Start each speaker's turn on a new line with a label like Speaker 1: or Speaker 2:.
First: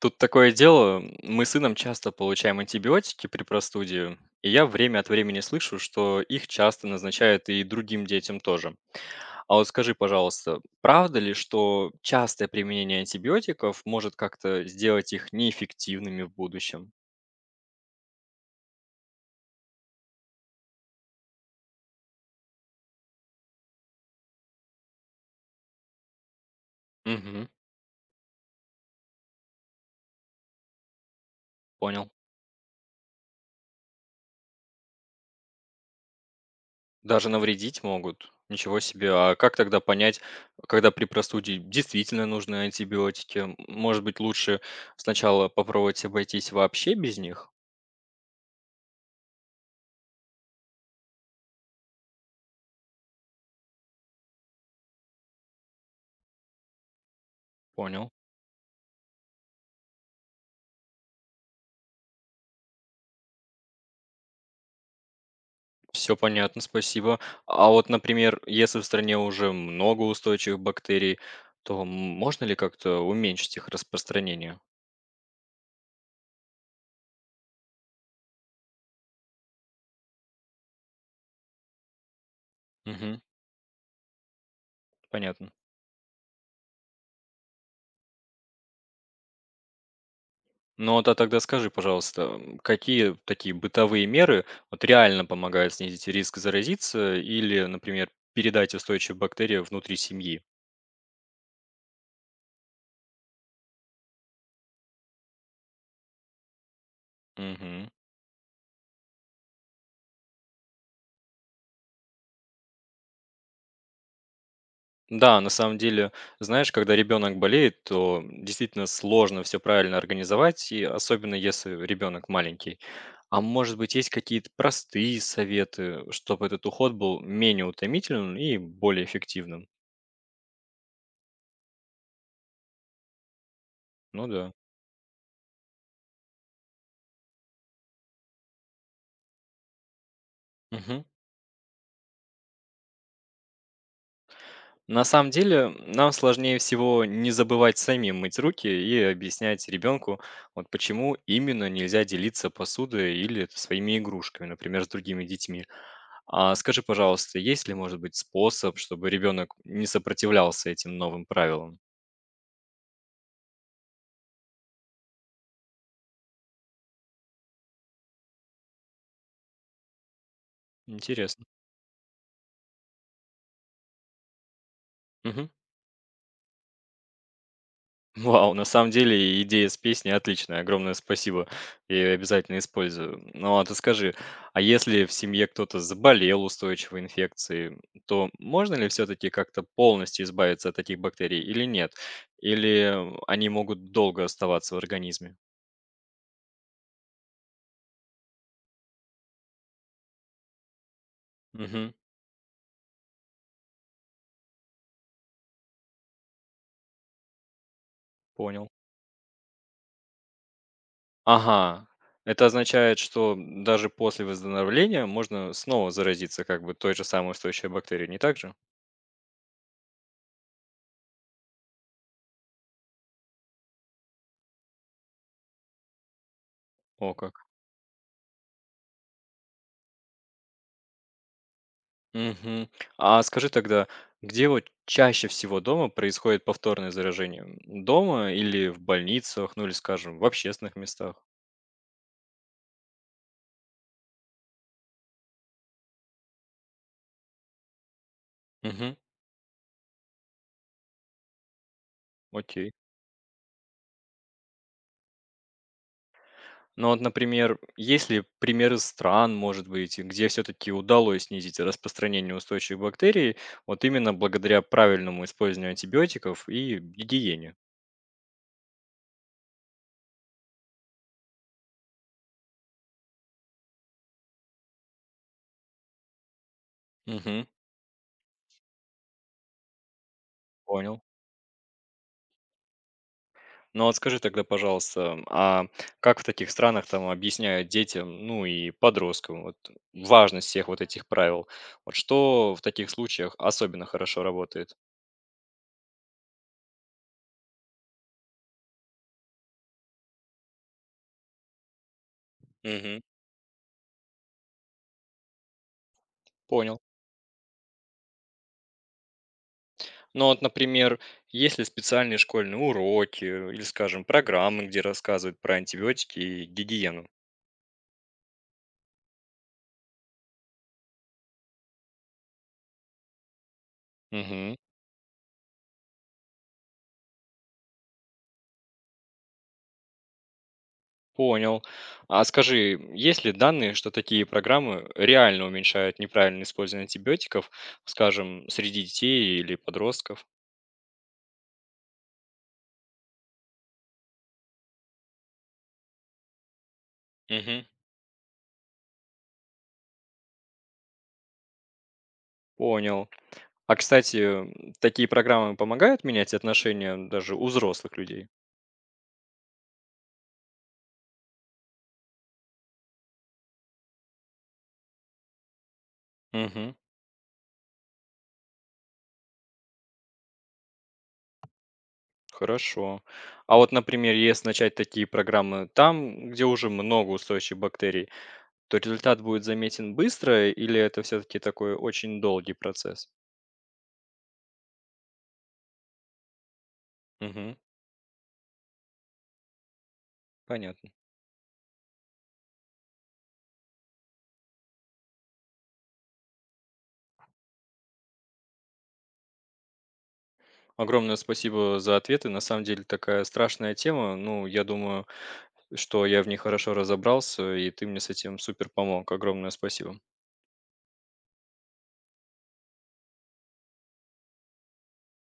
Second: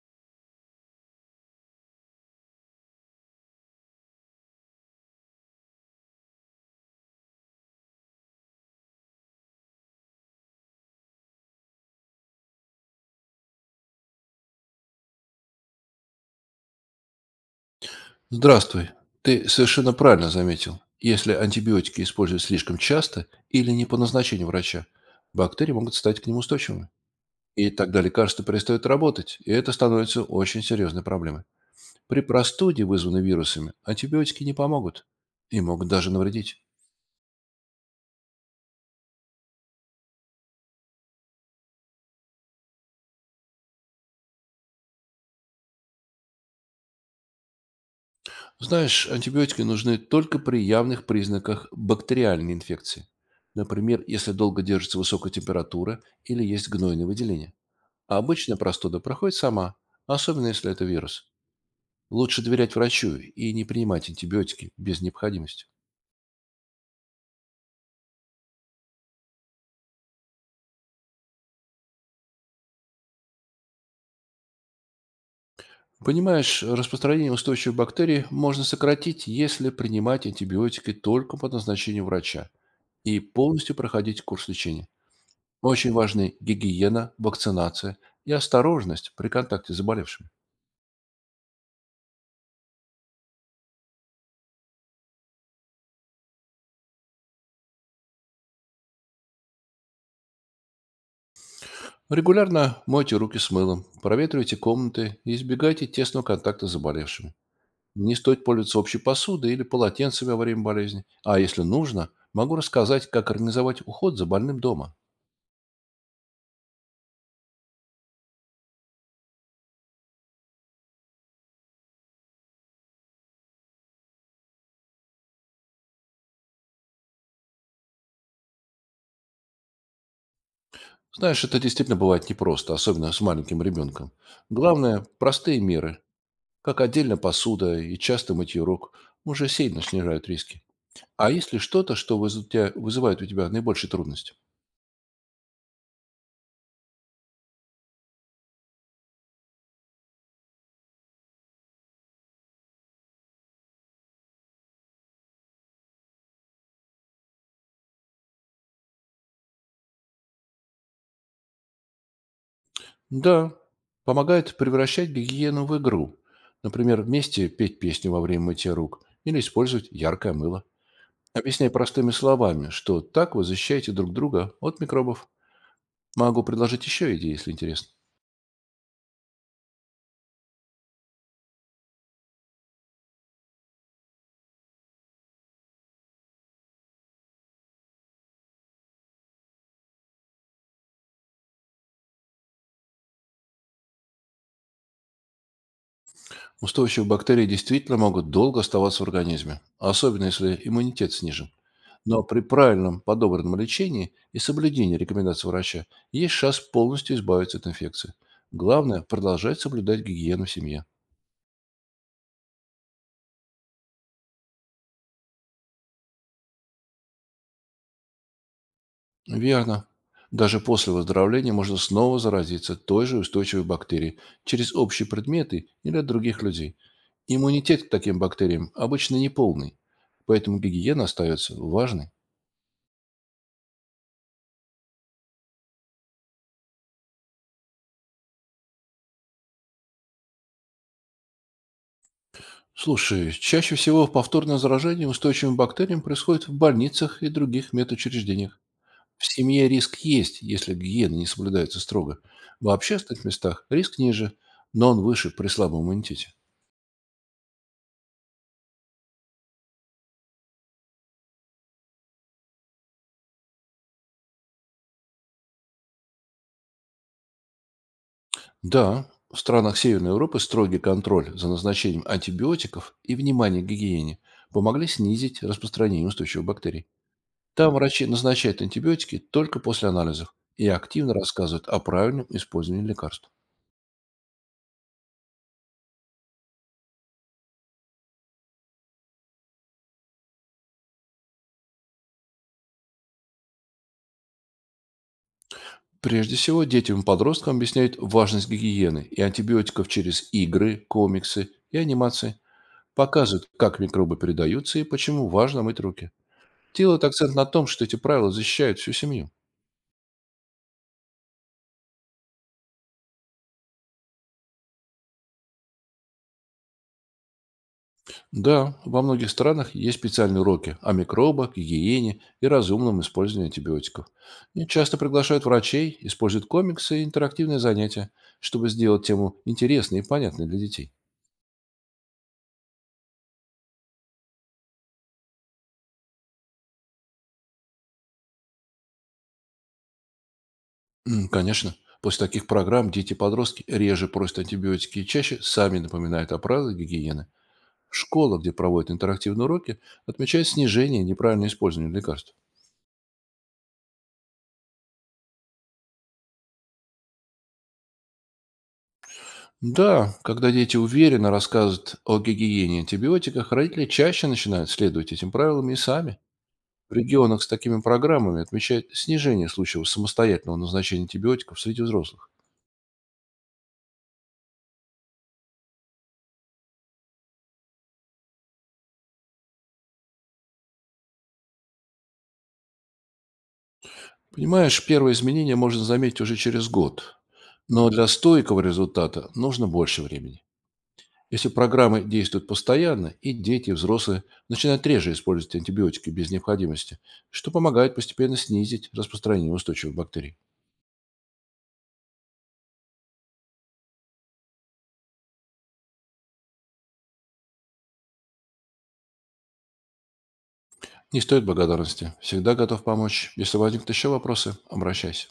Speaker 1: Тут такое дело, мы с сыном часто получаем антибиотики при простуде, и я время от времени слышу, что их часто назначают и другим детям тоже. А вот скажи, пожалуйста, правда ли, что частое применение антибиотиков может как-то сделать их неэффективными в будущем?
Speaker 2: Здравствуй. Ты совершенно правильно заметил. Если антибиотики используют слишком часто или не по назначению врача, бактерии могут стать к ним устойчивыми.
Speaker 1: Угу,
Speaker 2: И тогда лекарства перестают работать, и это становится очень серьезной проблемой.
Speaker 1: понял.
Speaker 2: При простуде, вызванной вирусами, антибиотики не помогут и могут даже навредить.
Speaker 1: Даже навредить могут. Ничего себе. А как тогда понять, когда при простуде действительно нужны антибиотики? Может быть, лучше сначала попробовать обойтись вообще без них?
Speaker 2: Знаешь, антибиотики нужны только при явных признаках бактериальной инфекции. Например, если долго держится высокая температура или есть гнойное выделение.
Speaker 1: Понял.
Speaker 2: А обычная простуда проходит сама, особенно если это вирус. Лучше доверять врачу и не принимать антибиотики без необходимости.
Speaker 1: Все понятно, спасибо. А вот, например, если в стране уже много устойчивых бактерий, то можно ли как-то уменьшить их распространение?
Speaker 2: Понимаешь, распространение устойчивых бактерий можно сократить, если принимать антибиотики только по назначению врача и
Speaker 1: Мгм,
Speaker 2: полностью проходить курс лечения.
Speaker 1: понятно.
Speaker 2: Очень важны гигиена, вакцинация и осторожность при контакте с заболевшим.
Speaker 1: Ну вот, а тогда скажи, пожалуйста, какие такие бытовые меры вот реально помогают снизить риск заразиться или, например, передать устойчивые бактерии внутри семьи?
Speaker 2: Регулярно мойте руки с мылом, проветривайте комнаты и избегайте тесного контакта с заболевшими.
Speaker 1: Мгм.
Speaker 2: Не стоит пользоваться общей посудой или полотенцами во время болезни. А если нужно, могу рассказать, как организовать уход за больным дома.
Speaker 1: Да, на самом деле, знаешь, когда ребенок болеет, то действительно сложно все правильно организовать, и особенно если ребенок маленький. А может быть, есть какие-то простые советы, чтобы этот уход был менее утомительным и более эффективным?
Speaker 2: Знаешь, это действительно бывает непросто, особенно с маленьким ребенком.
Speaker 1: Ну да.
Speaker 2: Главное– простые меры, как отдельно посуда и часто мытье рук, уже сильно снижают риски. А если что-то, что вызывает у тебя наибольшие трудности?
Speaker 1: На самом деле, нам сложнее всего не забывать самим мыть руки и объяснять ребенку, вот почему именно нельзя делиться посудой или своими игрушками, например, с другими детьми. А скажи, пожалуйста, есть ли, может быть, способ, чтобы ребенок не сопротивлялся этим новым правилам?
Speaker 2: Да, помогает превращать гигиену в игру. Например, вместе петь песню во время мытья рук или использовать яркое мыло.
Speaker 1: Интересно.
Speaker 2: Объясняй простыми словами, что так вы защищаете друг друга от микробов.
Speaker 1: Мгм.
Speaker 2: Могу предложить еще идеи, если интересно.
Speaker 1: Вау, на самом деле идея с песней отличная. Огромное спасибо. Я ее обязательно использую. Ну а ты скажи, а если в семье кто-то заболел устойчивой инфекцией, то можно ли все-таки как-то полностью избавиться от таких бактерий или нет? Или они могут долго оставаться в организме?
Speaker 2: Устойчивые бактерии действительно могут долго оставаться в организме, особенно если иммунитет снижен.
Speaker 1: Угу,
Speaker 2: Но при правильном подобранном лечении и соблюдении рекомендаций врача есть шанс полностью избавиться от инфекции.
Speaker 1: понял.
Speaker 2: Главное– продолжать соблюдать гигиену в семье.
Speaker 1: Ага. Это означает, что даже после выздоровления можно снова заразиться как бы той же самой устойчивой бактерией, не так же?
Speaker 2: Верно. Даже после выздоровления можно снова заразиться той же устойчивой бактерией через общие предметы или от других людей.
Speaker 1: О, как.
Speaker 2: Иммунитет к таким бактериям обычно неполный, поэтому гигиена остается важной.
Speaker 1: Мгм. А скажи тогда, где вот чаще всего дома происходит повторное заражение? Дома или в больницах, ну или, скажем, в общественных местах?
Speaker 2: Слушай, чаще всего повторное заражение устойчивым бактериям происходит в больницах и других медучреждениях.
Speaker 1: Мгм.
Speaker 2: В семье риск есть, если гигиена не соблюдается строго. В
Speaker 1: Окей.
Speaker 2: общественных местах риск ниже, но он выше при слабом иммунитете.
Speaker 1: Ну вот, например, есть ли примеры стран, может быть, где все-таки удалось снизить распространение устойчивых бактерий, вот именно благодаря правильному использованию антибиотиков и гигиене?
Speaker 2: Да, в странах Северной Европы строгий контроль за назначением антибиотиков и внимание к гигиене помогли снизить распространение устойчивых бактерий.
Speaker 1: Мгм.
Speaker 2: Там врачи назначают антибиотики только после анализов и
Speaker 1: Понял.
Speaker 2: активно рассказывают о правильном использовании лекарств.
Speaker 1: Ну вот скажи тогда, пожалуйста, а как в таких странах там объясняют детям, ну и подросткам, вот важность всех вот этих правил? Вот что в таких случаях особенно хорошо работает?
Speaker 2: Прежде всего, детям и подросткам объясняют важность гигиены и антибиотиков через игры, комиксы и анимации.
Speaker 1: Мгм.
Speaker 2: Показывают, как микробы передаются и почему важно мыть руки.
Speaker 1: Понял.
Speaker 2: Делают акцент на том, что эти правила защищают всю семью.
Speaker 1: Ну вот, например, есть ли специальные школьные уроки или, скажем, программы, где рассказывают про антибиотики и гигиену?
Speaker 2: Да, во многих странах есть специальные уроки о микробах, гигиене и разумном использовании антибиотиков.
Speaker 1: Мгм.
Speaker 2: И часто приглашают врачей, используют комиксы и интерактивные занятия, чтобы сделать тему интересной и понятной для детей.
Speaker 1: Понял. А скажи, есть ли данные, что такие программы реально уменьшают неправильное использование антибиотиков, скажем, среди детей или подростков?
Speaker 2: Конечно, после таких программ дети и подростки реже просят антибиотики и чаще сами напоминают о правилах гигиены.
Speaker 1: Мгм.
Speaker 2: Школа, где проводят интерактивные уроки, отмечает снижение неправильного использования лекарств.
Speaker 1: Понял. А, кстати, такие программы помогают менять отношения даже у взрослых людей?
Speaker 2: Да, когда дети уверенно рассказывают о гигиене и антибиотиках, родители чаще начинают следовать этим правилам и сами.
Speaker 1: Мгм.
Speaker 2: В регионах с такими программами отмечают снижение случаев самостоятельного назначения антибиотиков среди взрослых.
Speaker 1: Хорошо. А вот, например, если начать такие программы там, где уже много устойчивых бактерий, то результат будет заметен быстро или это все-таки такой очень долгий процесс?
Speaker 2: Понимаешь, первые изменения можно заметить уже через год.
Speaker 1: Мгм.
Speaker 2: Но для стойкого результата нужно больше времени.
Speaker 1: Понятно.
Speaker 2: Если программы действуют постоянно, и дети, и взрослые начинают реже использовать антибиотики без необходимости, что помогает постепенно снизить распространение устойчивых бактерий.
Speaker 1: Огромное спасибо за ответы. На самом деле такая страшная тема. Ну, я думаю, что я в ней хорошо разобрался, и ты мне с этим супер помог. Огромное спасибо.
Speaker 2: Не стоит благодарности. Всегда готов помочь. Если возникнут еще вопросы, обращайся.